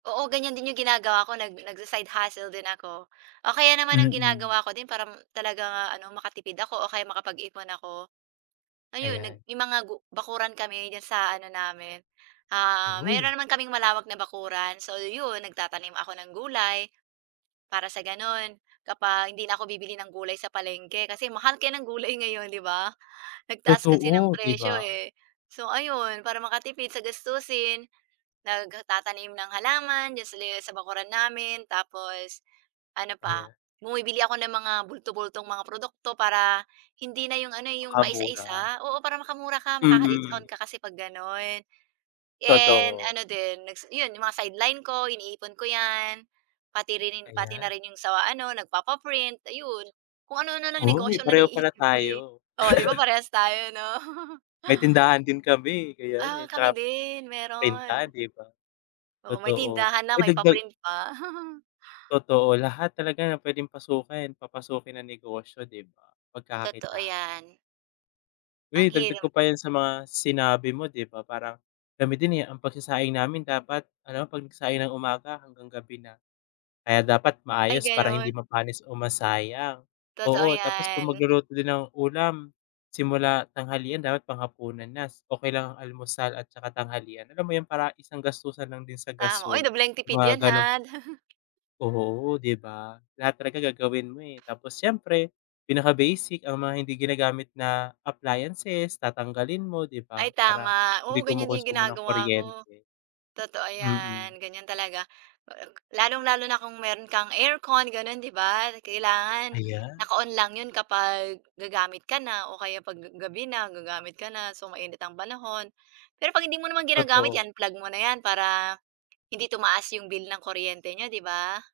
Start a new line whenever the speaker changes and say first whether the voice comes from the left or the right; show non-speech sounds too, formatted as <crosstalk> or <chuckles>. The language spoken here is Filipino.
right: Oo ganyan din yung ginagawa ko nag nag-sa-side hustle din ako. O kaya naman ang
left: Mm.
right: ginagawa ko din para talagang makatipid ako o kaya makapag-ipon ako, ayun, nag
left: Ayan.
right: yung mga bakuran kami diyan sa ano namin, ah,
left: Uy.
right: mayroon naman kaming malawak na bakuran so yun, nagtatanim ako ng gulay. Para sa ganun, kapag hindi na ako bibili ng gulay sa palengke kasi mahal kaya ng gulay ngayon 'di ba? Nag-taas kasi ng
left: Totoo di
right: presyo
left: ba?
right: eh. So ayun, para makatipid sa gastusin, nagtatanim ng halaman diyan sa bakuran namin tapos, ano pa,
left: Ayan.
right: bumibili ako ng mga bulto-bultong mga produkto para hindi na yung ano, yung
left: Tsaka mura.
right: paisa-isa oo para makamura ka, maka-discount
left: Mm.
right: ka kasi pag ganun. And
left: Totoo.
right: ano din, yun yung mga sideline ko iniipon ko yan. Pati rin pati na
left: Ayan.
right: rin yung sa ano, nagpapa-print ayun, kung ano-ano ng
left: Uy
right: negosyo na
left: pareho pala
right: naiisip ko eh,
left: tayo.
right: oo 'di ba
left: <laughs>
right: parehas tayo 'no.
left: May
right: <chuckles>
left: tindahan din kami eh kaya
right: Ah,
left: eh,
right: kami
left: tsaka,
right: din
left: printan
right: meron.
left: di ba?
right: Oo may
left: Totoo,
right: tindahan na
left: uy
right: may
left: dagdag
right: pa-print pa. <chuckles>
left: Totoo lahat talaga ng pwedeng pasukin papasukin ng negosyo di ba?
right: Totoo
left: Pagkaka-kitaan.
right: yan. Ang
left: Uy dagdag
right: hirap.
left: ko pa yan sa mga sinabi mo di ba parang, kami din eh, ang pagsasaing namin dapat alam mo pag nag-saing ng umaga hanggang gabi na. Kaya dapat
right: Ay
left: maayos para hindi
right: ganun.
left: mapanis o masayang,
right: Totoo
left: oo tapos kung
right: 'yan.
left: mag-luluto din ng ulam, simula tanghalian dapat pang-hapunan na okey lang almusal at saka tanghalian alam mo yun parang isang gastusan lang din sa
right: Tama uy,
left: gasul
right: dobleng tipid
left: mga
right: 'yan ha.
left: ganun
right: <chuckles>
left: Oo di ba? Lahat talaga gagawin mo eh tapos siyempre, pinaka-basic ang mga hindi ginagamit na appliances tatanggalin mo di
right: Ay
left: ba, para
right: tama,
left: hindi
right: oo ganyan din
left: kumukonsumo ng
right: ginagawa ko.
left: kuryente.
right: Totoo
left: Hmm.
right: 'yan ganyan talaga. Lalong-lalo na kung meron kang aircon gano'n 'di ba kailangan
left: Ayan.
right: naka-on lang 'yun kapag gagamit ka na o kaya 'pag gabi na, gagamit ka na so mainit ang panahon. Pero 'pag hindi mo naman ginagamit
left: Totoo.
right: 'yan unplug mo na 'yan para hindi tumaas 'yong bill ng kuryente niyo 'di ba?